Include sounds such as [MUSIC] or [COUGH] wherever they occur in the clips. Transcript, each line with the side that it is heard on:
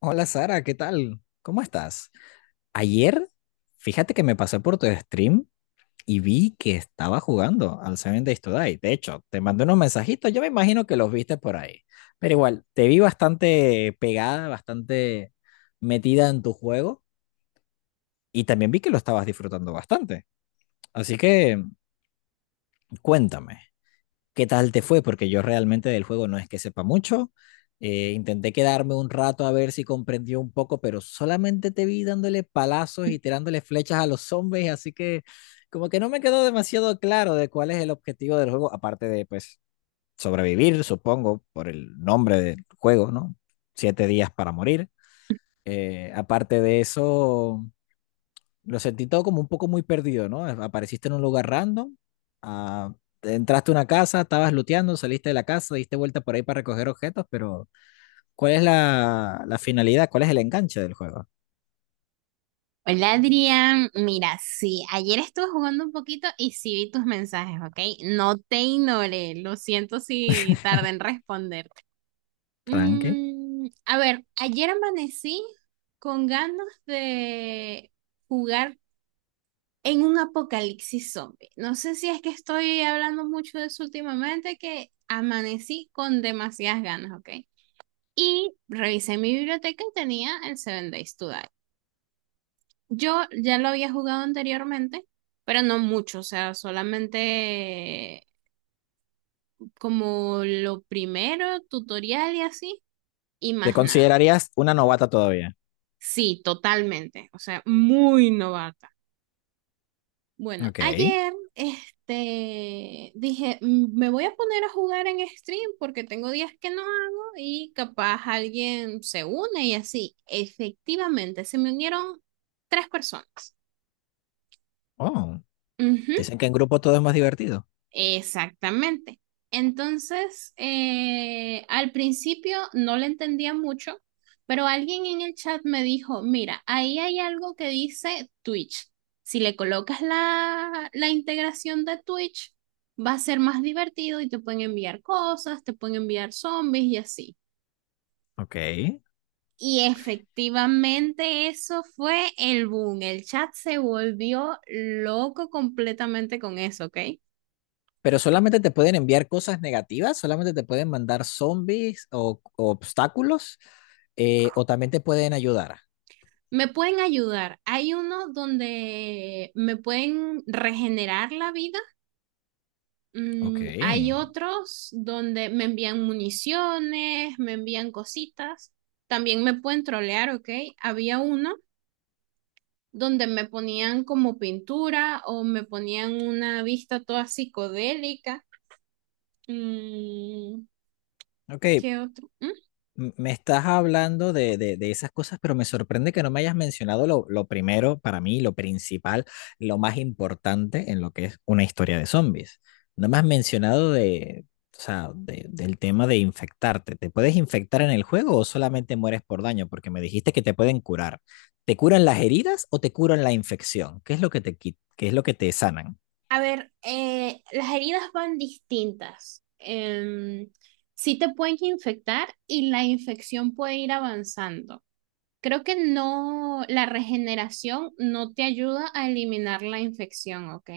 left: Hola Sara, ¿qué tal? ¿Cómo estás? Ayer, fíjate que me pasé por tu stream y vi que estaba jugando al Seven Days to Die. De hecho, te mandé unos mensajitos, yo me imagino que los viste por ahí. Pero igual, te vi bastante pegada, bastante metida en tu juego y también vi que lo estabas disfrutando bastante. Así que cuéntame. Qué tal te fue, porque yo realmente del juego no es que sepa mucho. Intenté quedarme un rato a ver si comprendió un poco, pero solamente te vi dándole palazos y tirándole flechas a los zombies, así que como que no me quedó demasiado claro de cuál es el objetivo del juego, aparte de pues sobrevivir, supongo, por el nombre del juego, ¿no? 7 días para morir. Aparte de eso, lo sentí todo como un poco muy perdido, ¿no? Apareciste en un lugar random, ah, entraste a una casa, estabas looteando, saliste de la casa, diste vuelta por ahí para recoger objetos, pero ¿cuál es la finalidad? ¿Cuál es el enganche del juego?
right: Hola Adrián, mira, sí, ayer estuve jugando un poquito y sí vi tus mensajes, ¿ok? No te ignoré, lo siento si tardé en responder.
left: Tranqui.
right: A ver, ayer amanecí con ganas de jugar en un apocalipsis zombie. No sé si es que estoy hablando mucho de eso últimamente, que amanecí con demasiadas ganas, ¿ok? Y revisé mi biblioteca y tenía el Seven Days to Die. Yo ya lo había jugado anteriormente, pero no mucho, o sea, solamente como lo primero, tutorial y así, y
left: ¿Te
right: más nada.
left: considerarías una novata todavía?
right: Sí, totalmente, o sea, muy novata. Bueno,
left: Ok.
right: ayer, dije, Me voy a poner a jugar en stream porque tengo días que no hago y capaz alguien se une y así. Efectivamente, se me unieron tres personas.
left: Oh,
right: Ujú.
left: dicen que en grupo todo es más divertido.
right: Exactamente. Entonces, al principio no le entendía mucho, pero alguien en el chat me dijo, mira, ahí hay algo que dice Twitch. Si le colocas la integración de Twitch, va a ser más divertido y te pueden enviar cosas, te pueden enviar zombies y así.
left: Ok.
right: Y efectivamente eso fue el boom. El chat se volvió loco completamente con eso, ¿ok?
left: Pero solamente te pueden enviar cosas negativas, solamente te pueden mandar zombies o obstáculos, o también te pueden ayudar.
right: Me pueden ayudar. Hay uno donde me pueden regenerar la vida.
left: Ok.
right: Hay otros donde me envían municiones, me envían cositas. También me pueden trolear, ¿ok? Había uno donde me ponían como pintura o me ponían una vista toda psicodélica. Mm,
left: Ok,
right: ¿Qué otro? ¿Mm?
left: me estás hablando de esas cosas, pero me sorprende que no me hayas mencionado lo primero, para mí, lo principal, lo más importante en lo que es una historia de zombies. No me has mencionado de, o sea, del tema de infectarte. ¿Te puedes infectar en el juego o solamente mueres por daño? Porque me dijiste que te pueden curar. ¿Te curan las heridas o te curan la infección? ¿Qué es lo que te, qué es lo que te sanan?
right: A ver, las heridas van distintas. Sí te pueden infectar y la infección puede ir avanzando. Creo que no, la regeneración no te ayuda a eliminar la infección, ¿ok?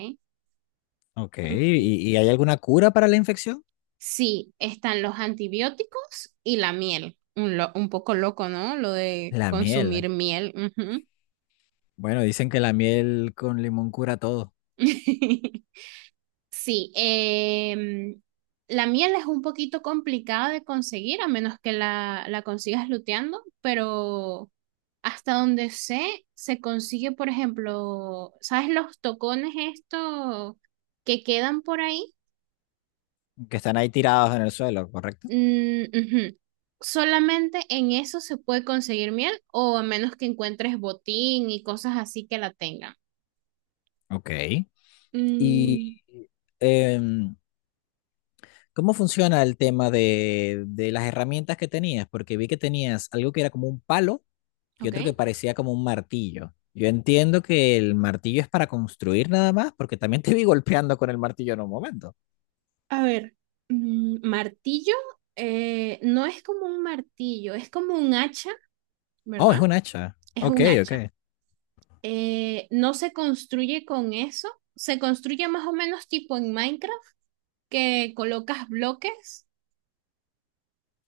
left: Ok, y hay alguna cura para la infección?
right: Sí, están los antibióticos y la miel. Un poco loco, ¿no? Lo de
left: La miel.
right: consumir miel. Ujú.
left: Bueno, dicen que la miel con limón cura todo.
right: [LAUGHS] Sí, em, la miel es un poquito complicada de conseguir, a menos que la consigas luteando, pero hasta donde sé, se consigue, por ejemplo, ¿sabes los tocones estos que quedan por ahí?
left: ¿Que están ahí tirados en el suelo, correcto?
right: Mm, ujú. Solamente en eso se puede conseguir miel, o a menos que encuentres botín y cosas así que la tengan.
left: Ok. Y
right: Mm,
left: em, ¿cómo funciona el tema de las herramientas que tenías? Porque vi que tenías algo que era como un palo y
right: ok.
left: otro que parecía como un martillo. Yo entiendo que el martillo es para construir nada más, porque también [LAUGHS] te vi golpeando con el martillo en un momento.
right: A ver, martillo, no es como un martillo, es como un hacha,
left: Oh,
right: ¿verdad?
left: es un hacha.
right: Es
left: Ok,
right: un
left: ok.
right: hacha. No se construye con eso, se construye más o menos tipo en Minecraft, que colocas bloques.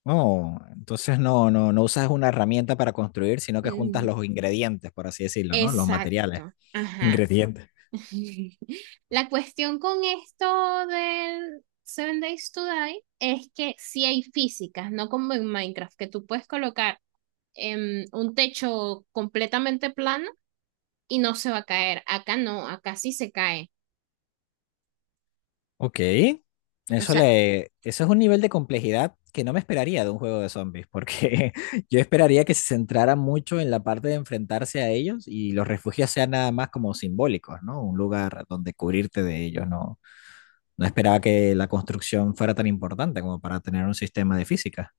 left: Oh, entonces no, no, no usas una herramienta para construir, sino que juntas
right: Mm,
left: los ingredientes, por así decirlo, ¿no? Los materiales.
right: exacto, ajá.
left: Ingredientes.
right: [LAUGHS] La cuestión con esto del Seven Days to Die es que sí hay físicas, no como en Minecraft, que tú puedes colocar un techo completamente plano y no se va a caer. Acá no, acá sí se cae.
left: Ok.
right: O
left: Eso
right: sea,
left: le, eso es un nivel de complejidad que no me esperaría de un juego de zombies, porque [LAUGHS] yo esperaría que se centrara mucho en la parte de enfrentarse a ellos y los refugios sean nada más como simbólicos, ¿no? Un lugar donde cubrirte de ellos, ¿no? No esperaba que la construcción fuera tan importante como para tener un sistema de física.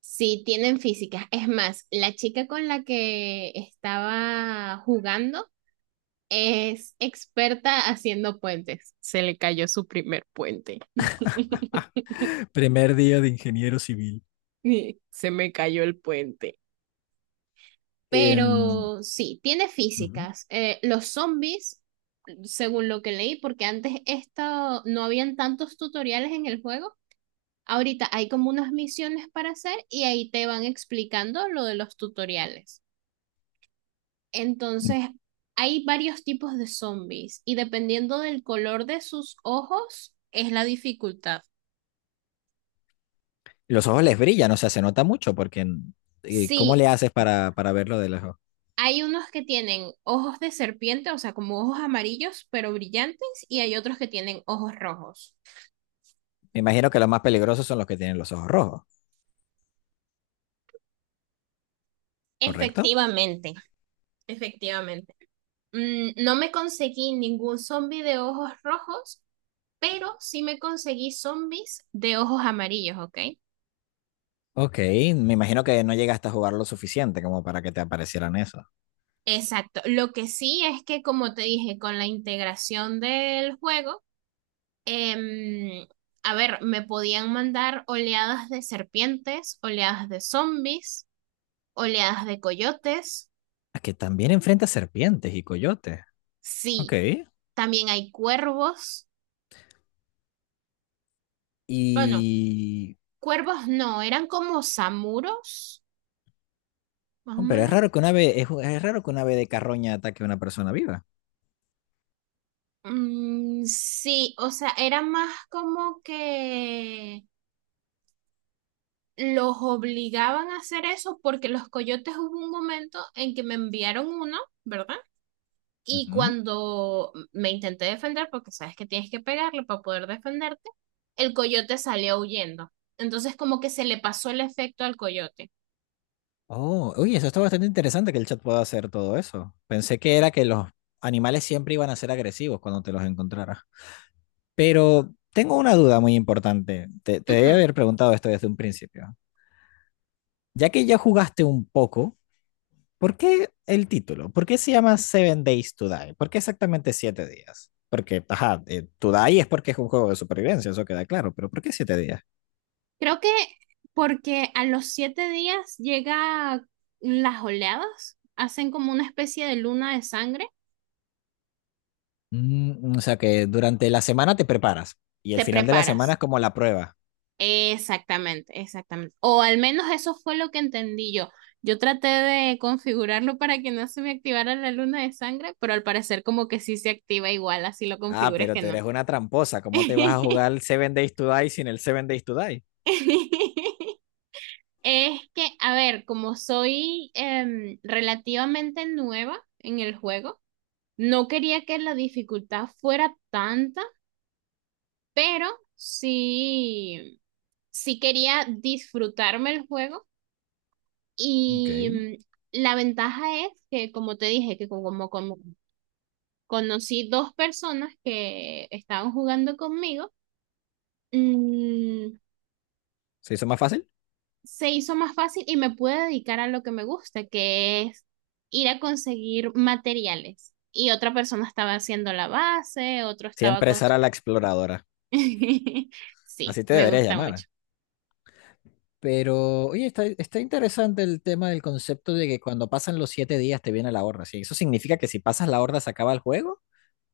right: sí tienen físicas. Es más, la chica con la que estaba jugando es experta haciendo puentes. Se le cayó su primer puente. [LAUGHS]
left: [LAUGHS] Primer día de ingeniero civil.
right: Se me cayó el puente.
left: Em,
right: Pero sí, tiene
left: ujú.
right: físicas. Los zombies, según lo que leí, porque antes esto no habían tantos tutoriales en el juego. Ahorita hay como unas misiones para hacer y ahí te van explicando lo de los tutoriales. Entonces, hay varios tipos de zombies y dependiendo del color de sus ojos es la dificultad.
left: Los ojos les brillan, o sea, se nota mucho porque ¿cómo
right: Sí,
left: le haces para verlo de lejos?
right: hay unos que tienen ojos de serpiente, o sea, como ojos amarillos pero brillantes, y hay otros que tienen ojos rojos.
left: Me imagino que los más peligrosos son los que tienen los ojos rojos, ¿correcto?
right: Efectivamente, efectivamente. No me conseguí ningún zombie de ojos rojos, pero sí me conseguí zombies de ojos amarillos, ¿ok?
left: Ok, me imagino que no llegaste a jugar lo suficiente como para que te aparecieran eso.
right: Exacto. Lo que sí es que, como te dije, con la integración del juego, em, a ver, me podían mandar oleadas de serpientes, oleadas de zombies, oleadas de coyotes.
left: Ah, que también enfrenta serpientes y coyotes. Ok.
right: Sí, también hay cuervos. Bueno,
left: Y...
right: cuervos no, eran como samuros, más o
left: oh, pero es
right: menos.
left: raro que una ave, es raro que una ave de carroña ataque a una persona viva.
right: Mm, sí, o sea, era más como que los obligaban a hacer eso porque los coyotes hubo un momento en que me enviaron uno, ¿verdad? Y
left: Ujú.
right: cuando me intenté defender, porque sabes que tienes que pegarle para poder defenderte, el coyote salió huyendo. Entonces como que se le pasó el efecto al coyote.
left: Oh, uy, eso está bastante interesante que el chat pueda hacer todo eso. Pensé que era que los animales siempre iban a ser agresivos cuando te los encontraras. Pero tengo una duda muy importante. Te debí
right: Ujú.
left: haber preguntado esto desde un principio. Ya que ya jugaste un poco, ¿por qué el título? ¿Por qué se llama Seven Days to Die? ¿Por qué exactamente 7 días? Porque, ajá, to Die es porque es un juego de supervivencia, eso queda claro, pero ¿por qué 7 días?
right: Creo que porque a los 7 días llega las oleadas, hacen como una especie de luna de sangre,
left: Mm, o sea que durante la semana te preparas y el
right: te
left: final de la semana
right: preparas.
left: es como la prueba.
right: Exactamente, exactamente. O al menos eso fue lo que entendí yo. Yo traté de configurarlo para que no se me activara la luna de sangre, pero al parecer como que sí se activa igual, así lo
left: Ah,
right: configures
left: pero
right: que
left: te
right: no.
left: eres una tramposa, ¿cómo te vas a jugar el Seven Days to Die sin el Seven Days to Die?
right: [LAUGHS] Es que, a ver, como soy relativamente nueva en el juego, no quería que la dificultad fuera tanta, pero sí, sí quería disfrutarme el juego.
left: Ok,
right: Y la ventaja es que, como te dije, que como conocí dos personas que estaban jugando conmigo, mm,
left: ¿se hizo más fácil?
right: se hizo más fácil y me pude dedicar a lo que me gusta, que es ir a conseguir materiales. Y otra persona estaba haciendo la base, otro estaba
left: Siempre
right: con...
left: será la exploradora,
right: [LAUGHS] Sí,
left: así te
right: me
left: deberías
right: gusta
left: llamar.
right: mucho.
left: Pero, oye, está, está interesante el tema del concepto de que cuando pasan los 7 días te viene la horda. ¿Sí? ¿Eso significa que si pasas la horda se acaba el juego?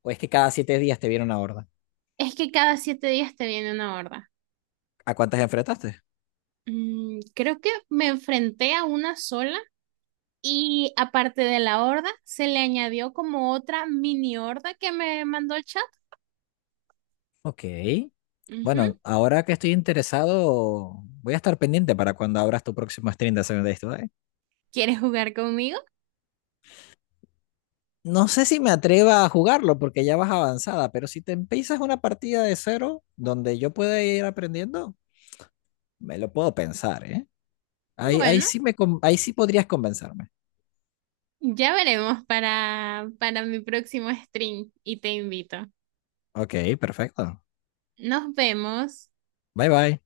left: ¿O es que cada 7 días te viene una horda?
right: Es que cada 7 días te viene una horda.
left: ¿A cuántas enfrentaste?
right: Creo que me enfrenté a una sola. Y aparte de la horda, se le añadió como otra mini horda que me mandó el chat.
left: Ok.
right: Ujú.
left: Bueno, ahora que estoy interesado, voy a estar pendiente para cuando abras tu próximo stream de Seven Days to Die.
right: ¿Quieres jugar conmigo?
left: No sé si me atreva a jugarlo porque ya vas avanzada, pero si te empiezas una partida de cero donde yo pueda ir aprendiendo, me lo puedo pensar, ¿eh? Ahí, ahí
right: Bueno,
left: sí me, ahí sí podrías convencerme.
right: ya veremos para mi próximo stream y te invito.
left: Ok, perfecto.
right: Nos vemos.
left: Bye bye.